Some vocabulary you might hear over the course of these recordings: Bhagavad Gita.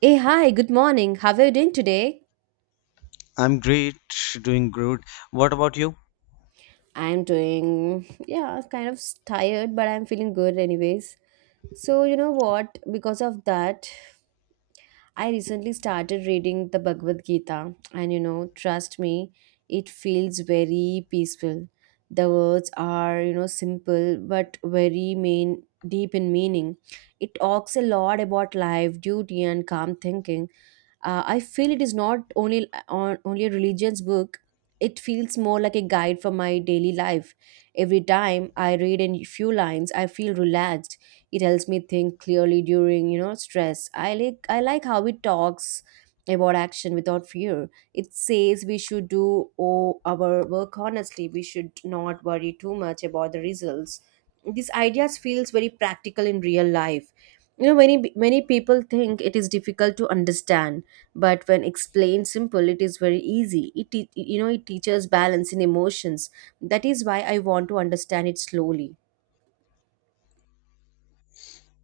Hey, hi, good morning. How are you doing today? I'm great, doing good. What about you? I'm doing, yeah, kind of tired, but I'm feeling good anyways. So, you know what? Because of that, I recently started reading the Bhagavad Gita, and you know, trust me, it feels very peaceful. The words are, you know, simple but very main deep in meaning. It talks a lot about life, duty, and calm thinking. I feel it is not only on only a religion's book. It feels more like a guide for my daily life. Every time I read a few lines I feel relaxed. It helps me think clearly during, you know, stress. I like how it talks about action without fear. It says we should do our work honestly. We should not worry too much about the results. These ideas feels very practical in real life. You know, many people think it is difficult to understand, but when explained simple it is very easy. You know, it teaches balance in emotions. That is why I want to understand it slowly.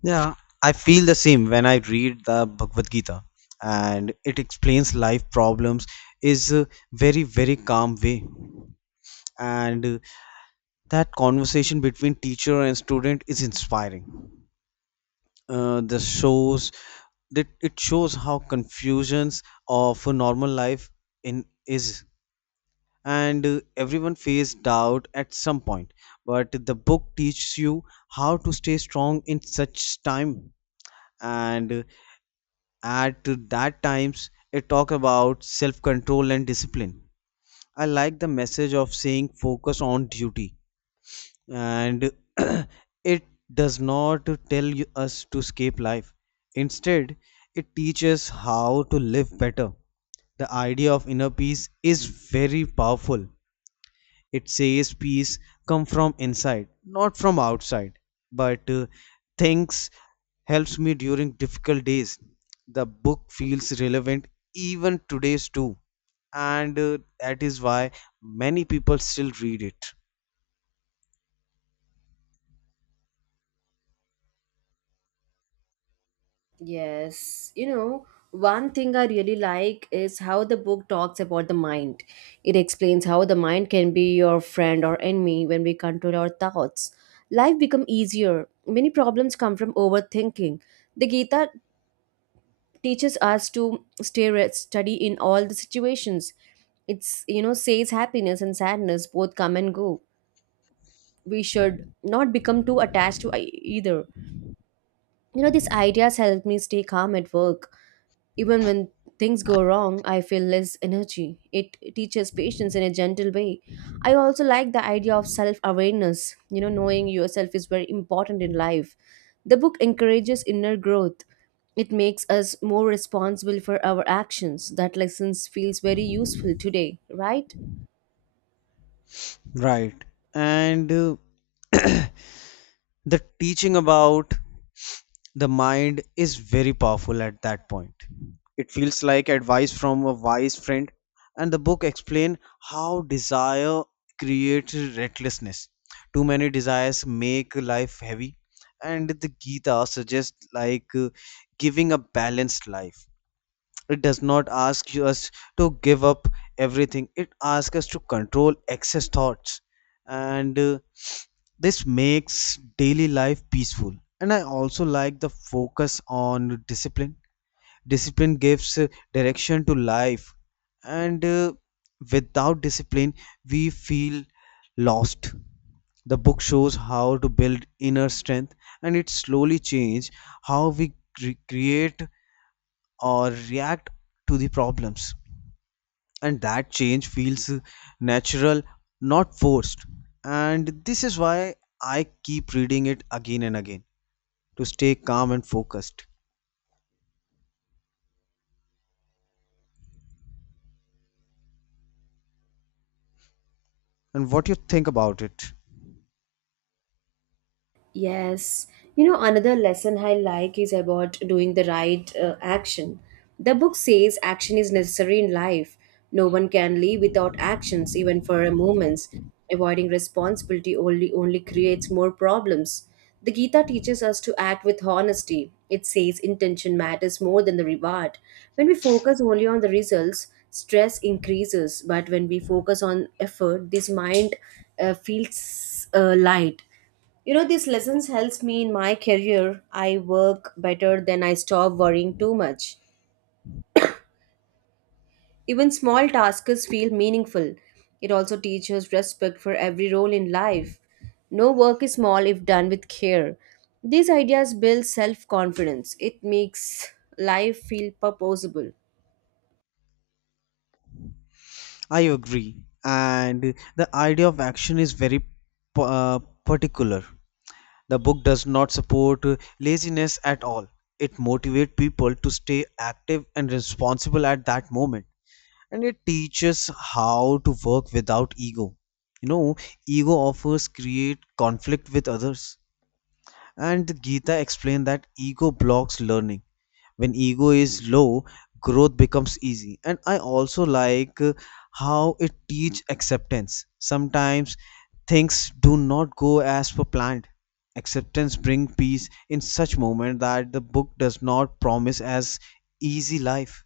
Yeah, I feel the same when I read the Bhagavad Gita, and it explains life problems is a very calm way, and that conversation between teacher and student is inspiring. The shows that it shows how confusions of a normal life in is, and everyone faced doubt at some point, but the book teaches you how to stay strong in such time, and at that times it talk about self control and discipline. I like the message of saying focus on duty, and it does not tell us to escape life. Instead, it teaches how to live better. The idea of inner peace is very powerful. It says peace come from inside, not from outside. But thanks helps me during difficult days. The book feels relevant even today's too, and that is why many people still read it. Yes, you know, one thing I really like is how the book talks about the mind. It explains how the mind can be your friend or enemy when we control our thoughts. Life become easier. Many problems come from overthinking. The Gita teaches us to stay study in all the situations. It's, you know, says happiness and sadness both come and go. We should not become too attached to either. You know, these ideas help me stay calm at work. Even when things go wrong, I feel less energy. It teaches patience in a gentle way. I also like the idea of self awareness. You know, knowing yourself is very important in life. The book encourages inner growth. It makes us more responsible for our actions. That lesson feels very useful today, right? Right. And the teaching about the mind is very powerful at that point. It feels like advice from a wise friend, and the book explains how desire creates recklessness. Too many desires make life heavy, and the Gita suggests giving a balanced life. It does not ask us to give up everything. It asks us to control excess thoughts, and this makes daily life peaceful. And I also like the focus on discipline. Discipline gives direction to life, and without discipline, we feel lost. The book shows how to build inner strength, and it slowly changes how we create or react to the problems, and that change feels natural, not forced. And this is why I keep reading it again and again, to stay calm and focused. And what you think about it? Yes, you know, another lesson I like is about doing the right action. The book says action is necessary in life. No one can live without actions, even for a moment. Avoiding responsibility only creates more problems. The Gita teaches us to act with honesty. It says intention matters more than the reward. When we focus only on the results, stress increases. But when we focus on effort, this mind feels light. You know, these lessons helps me in my career. I work better than I stop worrying too much. Even small tasks feel meaningful. It also teaches respect for every role in life. No work is small if done with care. These ideas build self-confidence. It makes life feel purposeful. I agree. And the idea of action is very uh, particular. The book does not support laziness at all. It motivates people to stay active and responsible at that moment, and it teaches how to work without ego. You know, ego offers create conflict with others. And the Gita explained that ego blocks learning. When ego is low, growth becomes easy. And I also like how it teach acceptance. Sometimes things do not go as per planned. Acceptance bring peace in such moment, that the book does not promise as easy life,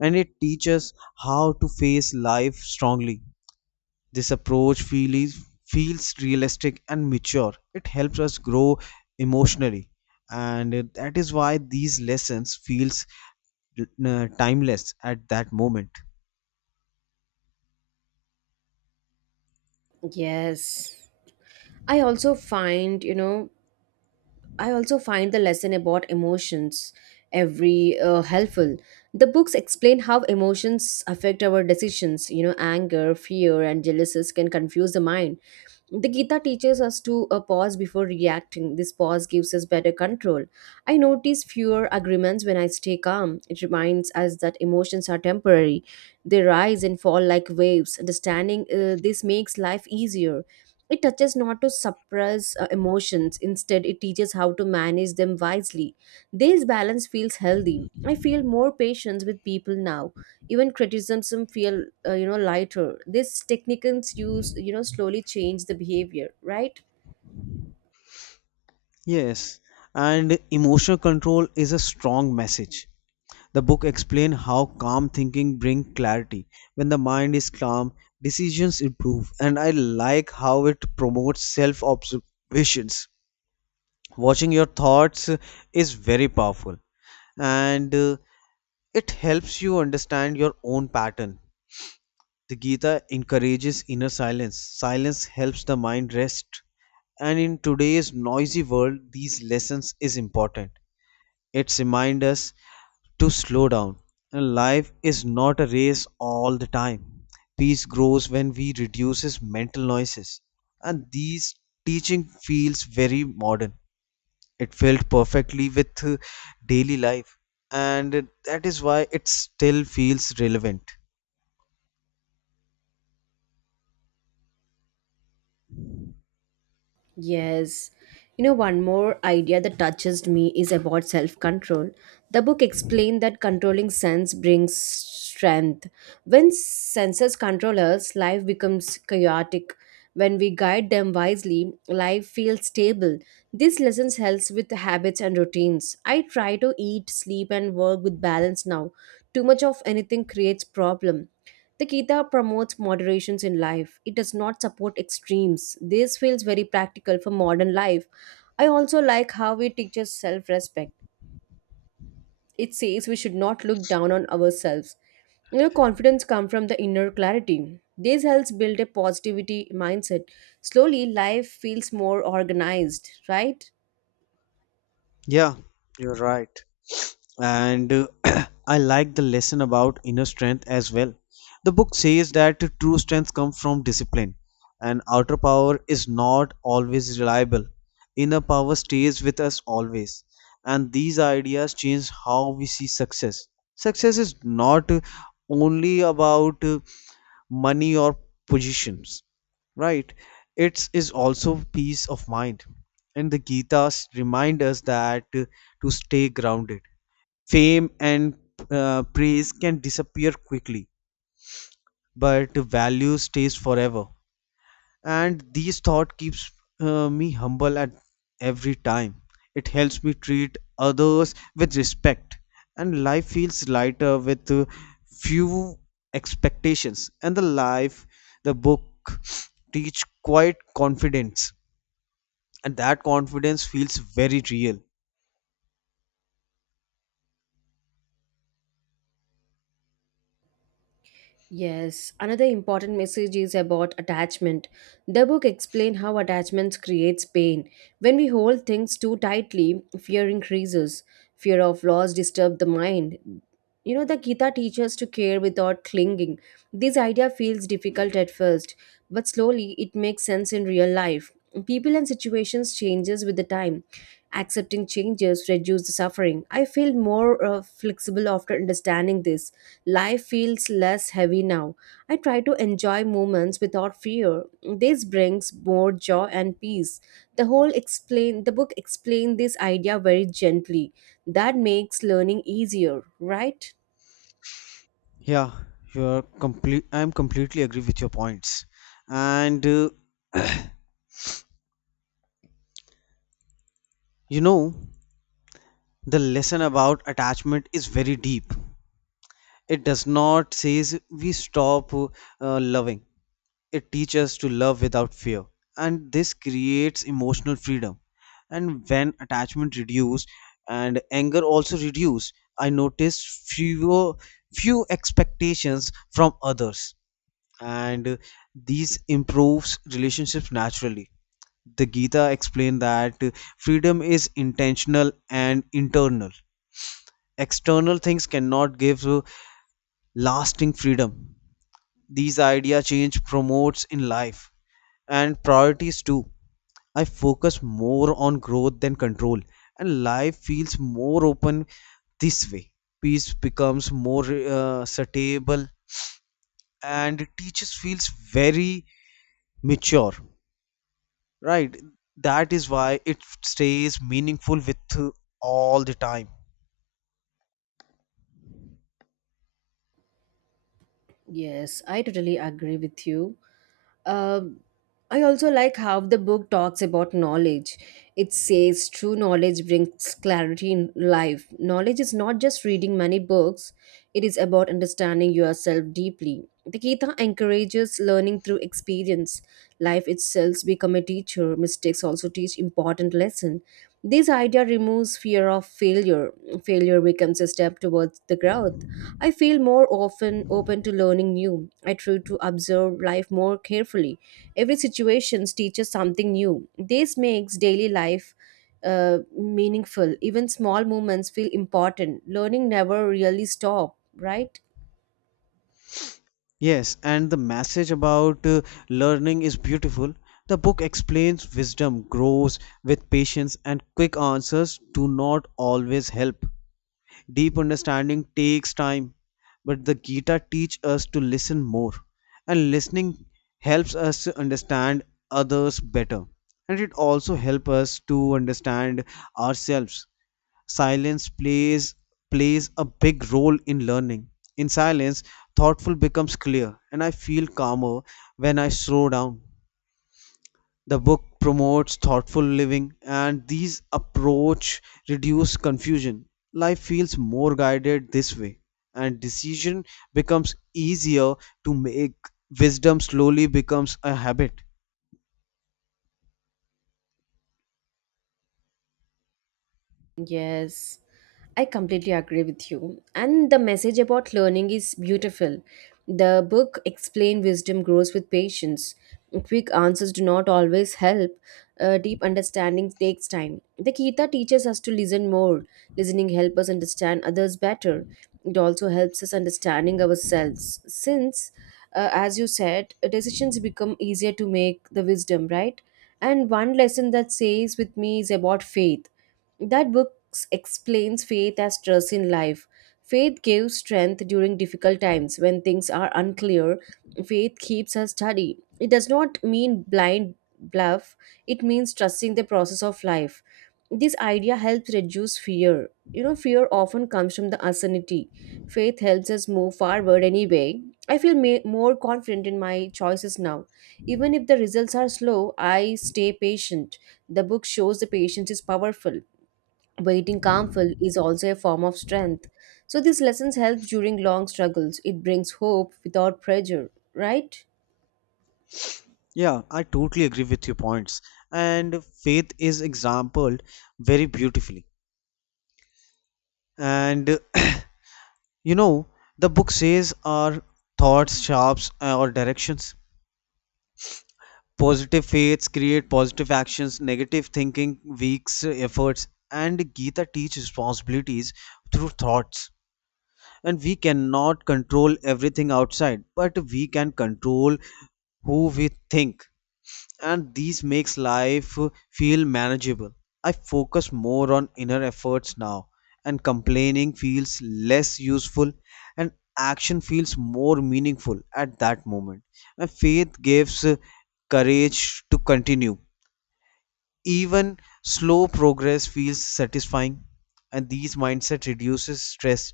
and it teaches how to face life strongly. This approach feels realistic and mature. It helps us grow emotionally, and that is why these lessons feels timeless at that moment. Yes. I also find, you know, I also find the lesson about emotions every helpful. The books explain how emotions affect our decisions. You know, anger, fear, and jealousies can confuse the mind. The Gita teaches us to pause before reacting. This pause gives us better control. I notice fewer agreements when I stay calm. It reminds us that emotions are temporary. They rise and fall like waves. Understanding this makes life easier. It touches not to suppress emotions, instead, it teaches how to manage them wisely. This balance feels healthy. I feel more patience with people now. Even criticism feel lighter. These techniques use, you know, slowly change the behavior, right? Yes, and emotional control is a strong message. The book explains how calm thinking brings clarity. When the mind is calm, decisions improve, and I like how it promotes self observations. Watching your thoughts is very powerful, and it helps you understand your own pattern. The Gita encourages inner silence. Silence helps the mind rest, and in today's noisy world these lessons is important. It reminds us to slow down. And life is not a race all the time. Peace grows when we reduces mental noises, and these teaching feels very modern. It felt perfectly with daily life, and that is why it still feels relevant. Yes. You know, one more idea that touches me is about self control. The book explained that controlling sense brings strength. When senses control us, life becomes chaotic. When we guide them wisely, life feels stable. This lesson helps with habits and routines. I try to eat, sleep, and work with balance now. Too much of anything creates problem. The Gita promotes moderations in life. It does not support extremes. This feels very practical for modern life. I also like how it teaches self respect. It says we should not look down on ourselves. You know, confidence comes from the inner clarity. This helps build a positivity mindset. Slowly, life feels more organized, right? Yeah, you're right. And I like the lesson about inner strength as well. The book says that true strength comes from discipline, and outer power is not always reliable. Inner power stays with us always. And these ideas change how we see success. Success is not only about money or positions, right? It is also peace of mind, and the Gita's remind us that to stay grounded. Fame and praise can disappear quickly, but value stays forever, and these thought keeps me humble at every time. It helps me treat others with respect, and life feels lighter with few expectations. And the life, the book teach quite confidence, and that confidence feels very real. Yes, another important message is about attachment. The book explains how attachments creates pain. When we hold things too tightly, fear increases. Fear of loss disturbs the mind. You know, the Gita teaches to care without clinging. This idea feels difficult at first, but slowly it makes sense in real life. People and situations changes with the time. Accepting changes reduce the suffering. I feel more flexible after understanding this. Life feels less heavy now. I try to enjoy moments without fear. This brings more joy and peace. The book explained this idea very gently. That makes learning easier, right? Yeah you're complete i'm completely agree with your points. And you know, the lesson about attachment is very deep. It does not says we stop loving. It teaches us to love without fear, and this creates emotional freedom. And when attachment reduce and anger also reduce, I noticed few expectations from others, and these improves relationships naturally. The Gita explained that freedom is intentional and internal. External things cannot give lasting freedom. These idea change promotes in life, and priorities too. I focus more on growth than control, and life feels more open this way. Peace becomes more suitable, and teachers feels very mature, right? That is why it stays meaningful with all the time. Yes, I totally agree with you. Um, I also like how the book talks about knowledge. It says true knowledge brings clarity in life. Knowledge is not just reading many books, it is about understanding yourself deeply. The Gita encourages learning through experience. Life itself becomes a teacher. Mistakes also teach important lessons. This idea reminds removes fear of failure. Failure becomes a step towards the growth. I feel more often open to learning new. I try to observe life more carefully. Every situation teaches something new. This makes daily life meaningful. Even small moments feel important. Learning never really stops, right? Yes, and the message about learning is beautiful. The book explains wisdom grows with patience, and quick answers do not always help. Deep understanding takes time, but the Gita teach us to listen more, and listening helps us to understand others better, and it also helps us to understand ourselves. Silence plays a big role in learning. In silence, thoughtful becomes clear, and I feel calmer when I slow down. The book promotes thoughtful living, and these approach reduce confusion. Life feels more guided this way, and decision becomes easier to make. Wisdom slowly becomes a habit. Yes. I completely agree with you. And the message about learning is beautiful. The book Explain Wisdom Grows with Patience. Quick answers do not always help. Deep understanding takes time. The Gita teaches us to listen more. Listening helps us understand others better. It also helps us understanding ourselves. Since, as you said, decisions become easier to make the wisdom, right? And one lesson that stays with me is about faith, that book explains faith as trust in life. Faith gives strength during difficult times when things are unclear. Faith keeps us steady. It does not mean blind bluff, it means trusting the process of life. This idea helps reduce fear. You know, fear often comes from the uncertainty. Faith helps us move forward anyway. I feel more confident in my choices now. Even if the results are slow, I stay patient. The book shows the patience is powerful. Waiting calmful is also a form of strength. So these lessons help during long struggles. It brings hope without pressure, right? Yeah, I totally agree with your points. And faith is exampled very beautifully. And you know, the book says our thoughts, shapes or directions. Positive faiths create positive actions, negative thinking weaks efforts, and Gita teaches responsibilities through thoughts. And we cannot control everything outside, but we can control who we think, and these makes life feel manageable. I focus more on inner efforts now, and complaining feels less useful, and action feels more meaningful at that moment. And faith gives courage to continue. Even slow progress feels satisfying, and these mindset reduces stress.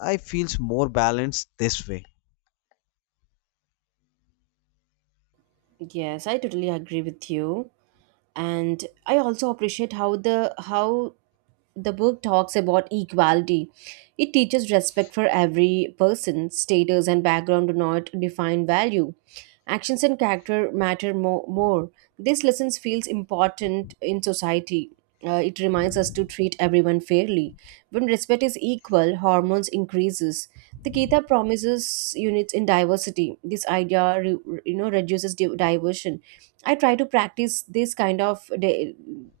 I feels more balanced this way. Yes, I totally agree with you. And I also appreciate how the book talks about equality. It teaches respect for every person, status and background do not define value. Actions and character matter more. This lesson feels important in society. It reminds us to treat everyone fairly. When respect is equal, hormones increases. The Gita promises units in diversity. This idea, re- you know, Reduces diversion. I try to practice this kind of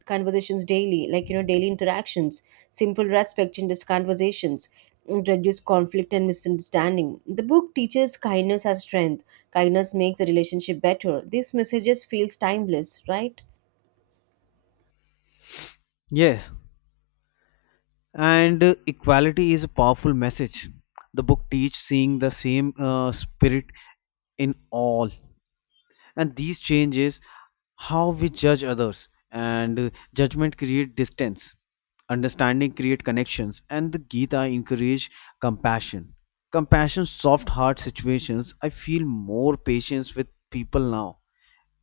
conversations daily, like, you know, daily interactions, simple respect in these conversations and reduce conflict and misunderstanding. The book teaches kindness as strength. Kindness makes a relationship better. These messages feels timeless, right? Yes. And equality is a powerful message. The book teach seeing the same spirit in all, and these changes how we judge others. And judgment create distance, understanding create connections, and the Gita encourage compassion. Compassion soft heart situations. I feel more patience with people now.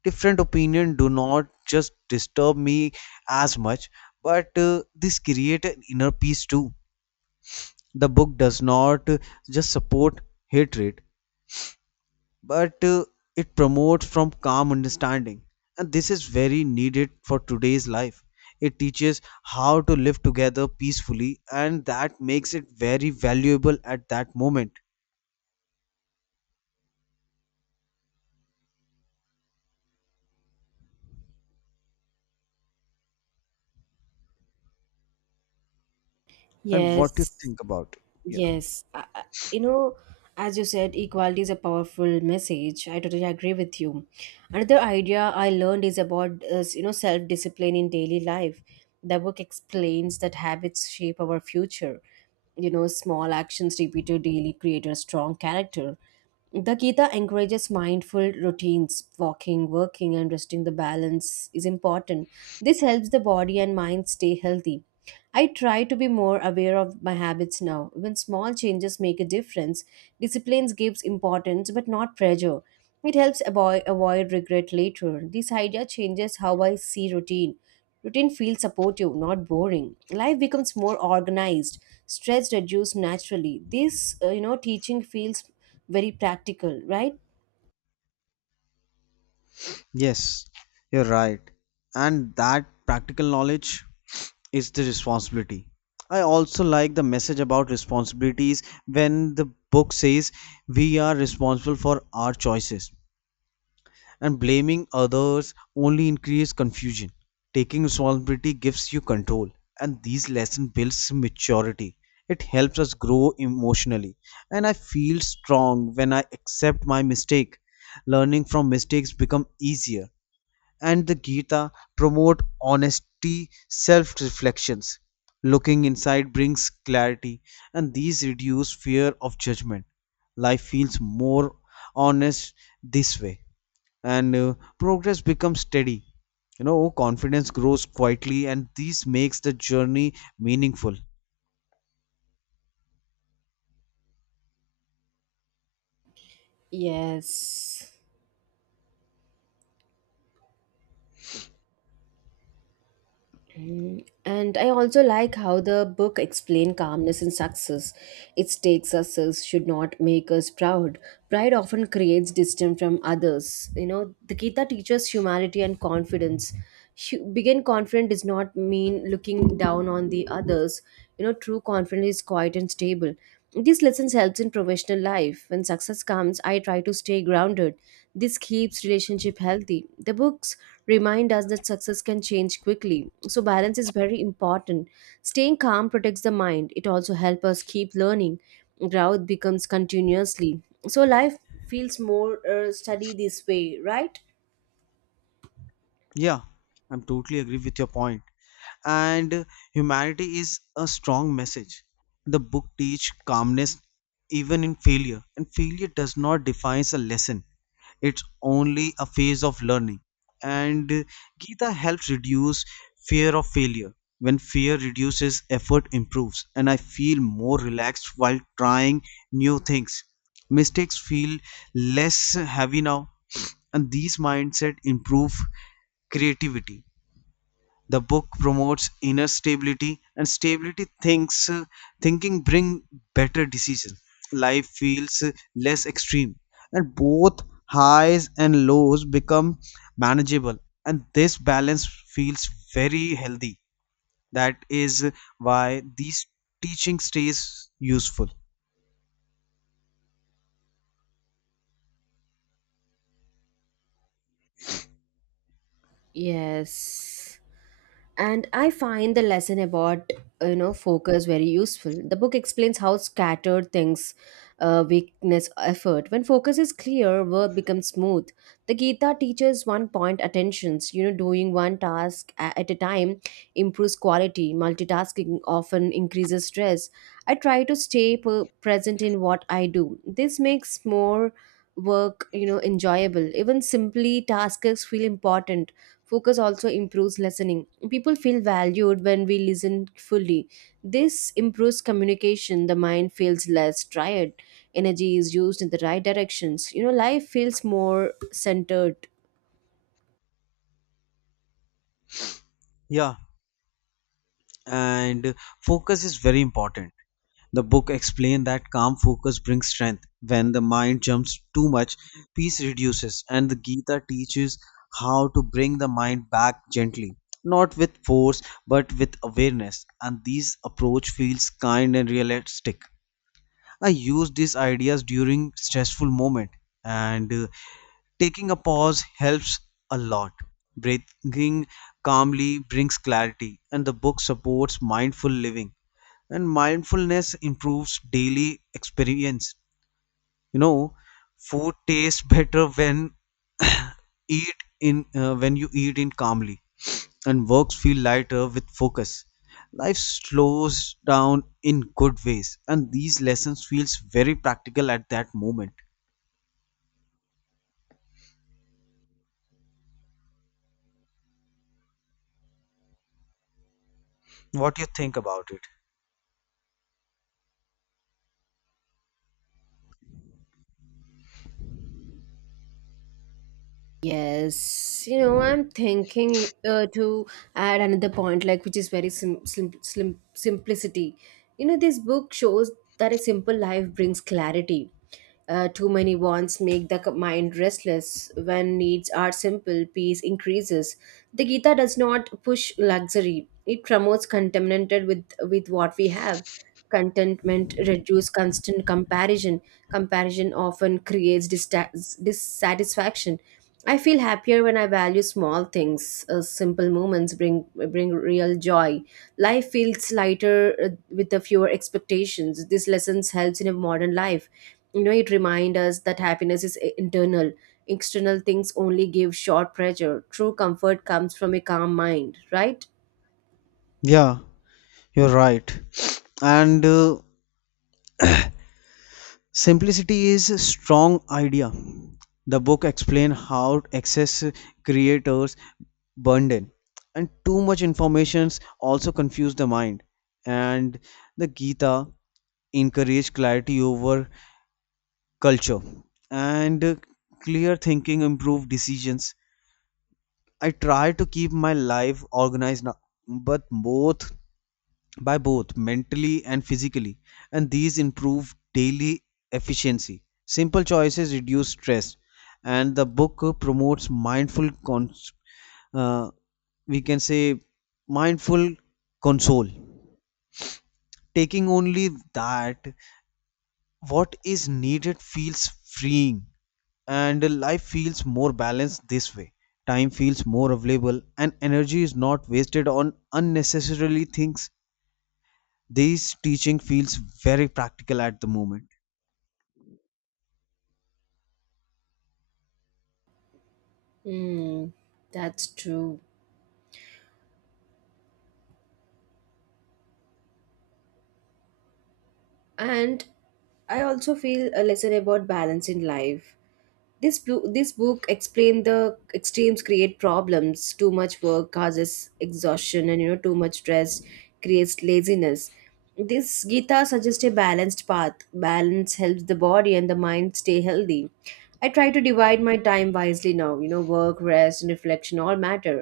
Different opinion do not just disturb me as much, but this create an inner peace too. The book does not just support hatred, but it promotes from calm understanding, and this is very needed for today's life. It teaches how to live together peacefully, and that makes it very valuable at that moment. And what do you Yes, think about it? Yeah. yes. You know, as you said, equality is a powerful message. I totally agree with you. Another idea I learned is about self discipline in daily life. The book explains that habits shape our future. You know, small actions repeated daily create a strong character. The Gita encourages mindful routines. Walking, working, and resting the balance is important. This helps the body and mind stay healthy. I try to be more aware of my habits now. When small changes make a difference, discipline gives importance but not pressure. It helps avoid regret later. This idea changes how I see routine. Routine feels supportive, not boring. Life becomes more organized. Stress reduced naturally. This, teaching feels very practical, right? Yes, you're right. And that practical knowledge is the responsibility. I also like the message about responsibilities when the book says we are responsible for our choices, and blaming others only increases confusion. Taking responsibility gives you control, and these lessons builds maturity. It helps us grow emotionally, and I feel strong when I accept my mistake. Learning from mistakes become easier, and the Gita promote honesty, self reflections. Looking inside brings clarity, and these reduce fear of judgment. Life feels more honest this way, and progress becomes steady. You know, confidence grows quietly, and this makes the journey meaningful. Yes. Mm, and I also like how the book explains calmness and success. It states success should not make us proud. Pride often creates distance from others. You know, the Gita teaches humility and confidence. Being confident does not mean looking down on the others. You know, true confidence is quiet and stable. These lessons helps in professional life. When success comes, I try to stay grounded. This keeps relationship healthy. The books remind us that success can change quickly, so balance is very important. Staying calm protects the mind. It also helps us keep learning. Growth becomes continuously. So life feels more study this way, right? Yeah, I'm totally agree with your point. And humanity is a strong message. The book teach calmness even in failure, and failure does not define a lesson. It's only a phase of learning, and Gita helps reduce fear of failure. When fear reduces, effort improves, and I feel more relaxed while trying new things. Mistakes feel less heavy now, and these mindset improve creativity. The book promotes inner stability, and stability thinks thinking bring better decisions. Life feels less extreme, and both highs and lows become manageable, and this balance feels very healthy. That is why these teaching stays useful. Yes. And I find the lesson about focus very useful. The book explains how scattered things weakness effort. When focus is clear work becomes smooth. The Gita teaches one point attentions, you know, doing one task at a time improves quality. Multitasking often increases stress. I try to stay present in what I do. This makes more work, you know, enjoyable. Even simply tasks feel important. Focus also improves listening. People feel valued when we listen fully. This improves communication, the mind feels less tired, energy is used in the right directions. You know, life feels more centered. Yeah, and focus is very important. The book explained that calm focus brings strength. When the mind jumps too much, peace reduces, and the Gita teaches how to bring the mind back gently, not with force but with awareness. And this approach feels kind and realistic. I use these ideas during stressful moment, and taking a pause helps a lot. Breathing calmly brings clarity, and the book supports mindful living, and mindfulness improves daily experience. You know, food tastes better when eat in when you eat in calmly, and works feel lighter with focus. Life slows down in good ways, and these lessons feels very practical at that moment. What do you think about it? Yes, you know, I'm thinking to add another point, like, which is very simplicity. You know, this book shows that a simple life brings clarity. Too many wants make the mind restless. When needs are simple, peace increases. The Gita does not push luxury; it promotes contentment with what we have. Contentment reduce constant comparison. Comparison often creates dissatisfaction. I feel happier when I value small things. Simple moments bring real joy. Life feels lighter with the fewer expectations. This lessons helps in a modern life. You know, it reminds us that happiness is internal. External things only give short pleasure. True comfort comes from a calm mind, right? Yeah, you're right. And simplicity is a strong idea. The book explain how excess creators burden, and too much informations also confuse the mind. And the Gita encourage clarity over culture, and clear thinking improve decisions. I try to keep my life organized now, but both by both mentally and physically, and these improve daily efficiency. Simple choices reduce stress, and the book promotes uh, we can say mindful console, taking only that what is needed feels freeing, and life feels more balanced this way. Time feels more available, and energy is not wasted on unnecessarily things. This teaching feels very practical at the moment. Mm, that's true. And I also feel a lesson about balance in life. This book explained the extremes create problems. Too much work causes exhaustion, and you know too much stress creates laziness. This Gita suggests a balanced path. Balance helps the body and the mind stay healthy. I try to divide my time wisely now. You know, work, rest and reflection all matter.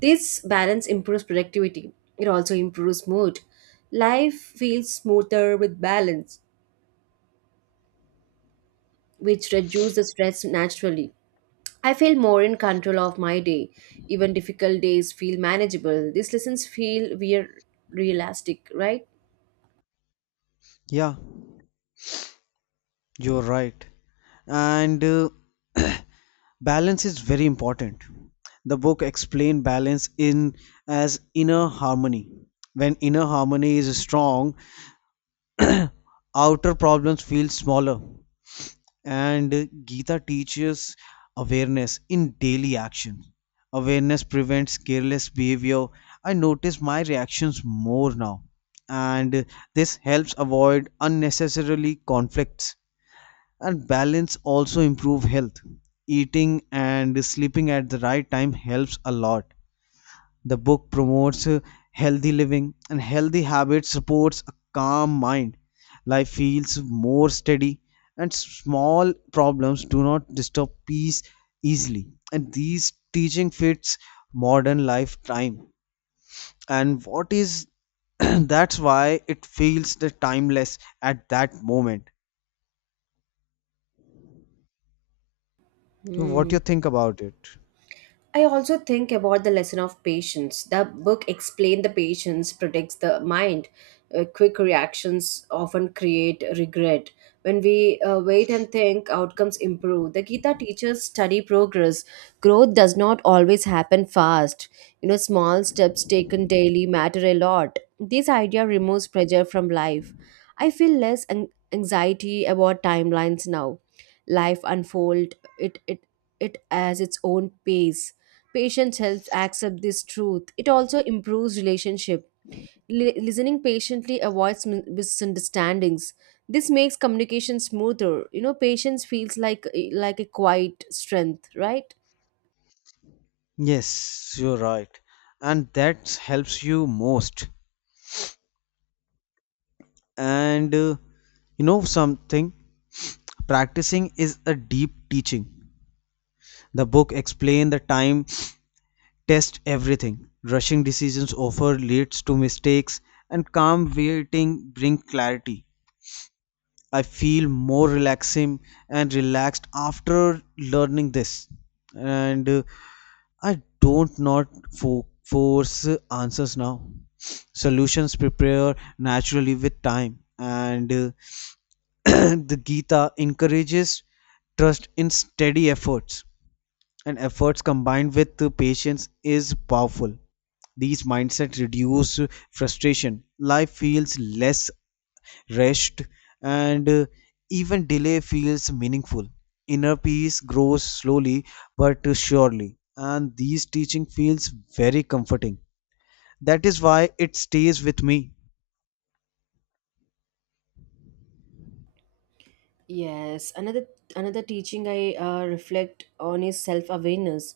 This balance improves productivity. It also improves mood. Life feels smoother with balance, which reduce the stress naturally. I feel more in control of my day. Even difficult days feel manageable. These lessons feel we're realistic, right? Yeah, you're right. And balance is very important. The book explained balance in as inner harmony. When inner harmony is strong, outer problems feel smaller, and Gita teaches awareness in daily action. Awareness prevents careless behavior. I notice my reactions more now, and this helps avoid unnecessarily conflicts. And balance also improve health. Eating and sleeping at the right time helps a lot. The book promotes healthy living, and healthy habits, supports a calm mind. Life feels more steady, and small problems do not disturb peace easily. And these teaching fits modern lifetime. And what is that's why it feels the timeless at that moment. So, what do you think about it? I also think about the lesson of patience. The book explained the patience protects the mind. Quick reactions often create regret. When we wait and think, outcomes improve. The Gita teaches study progress. Growth does not always happen fast. You know, small steps taken daily matter a lot. This idea removes pressure from life. I feel less anxiety about timelines now. Life unfolds it it it as its own pace. Patience helps accept this truth. It also improves relationship. Listening patiently avoids misunderstandings. This makes communication smoother. You know, patience feels like a quiet strength, right? Yes, you're right. And that helps you most. And you know something? Practicing is a deep teaching. The book explain the time, test everything. Rushing decisions offer leads to mistakes, and calm waiting bring clarity. I feel more relaxing and relaxed after learning this, and I don't not fo- force answers now. Solutions prepare naturally with time, and the Gita encourages trust in steady efforts, and efforts combined with the patience is powerful. These mindsets reduce frustration. Life feels less rushed, and even delay feels meaningful. Inner peace grows slowly but surely, and these teaching feels very comforting. That is why it stays with me. Yes, another teaching I reflect on is self-awareness.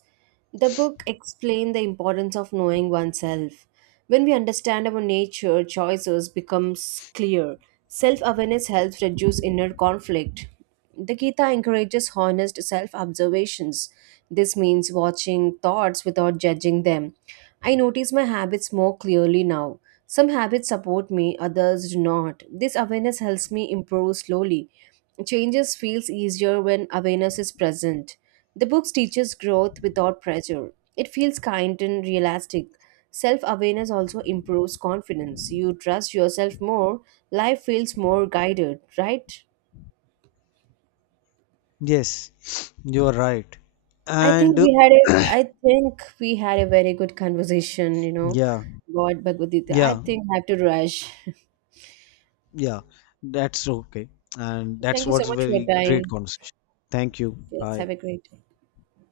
The book explained the importance of knowing oneself. When we understand our nature, choices becomes clear. Self-awareness helps reduce inner conflict. The Gita encourages honest self observations. This means watching thoughts without judging them. I notice my habits more clearly now. Some habits support me, others do not. This awareness helps me improve slowly. Changes feels easier when awareness is present. The book teaches growth without pressure. It feels kind and realistic. Self awareness also improves confidence. You trust yourself more, life feels more guided, right? Yes, you are right. I think And we had a I think we had a very good conversation, you know, Yeah, about Bhagavad Gita. I yeah. think I have to rush. Yeah, that's okay. And that's Thank you so what's much for your very great time. conversation. Thank you. Yes, have Bye. a great day.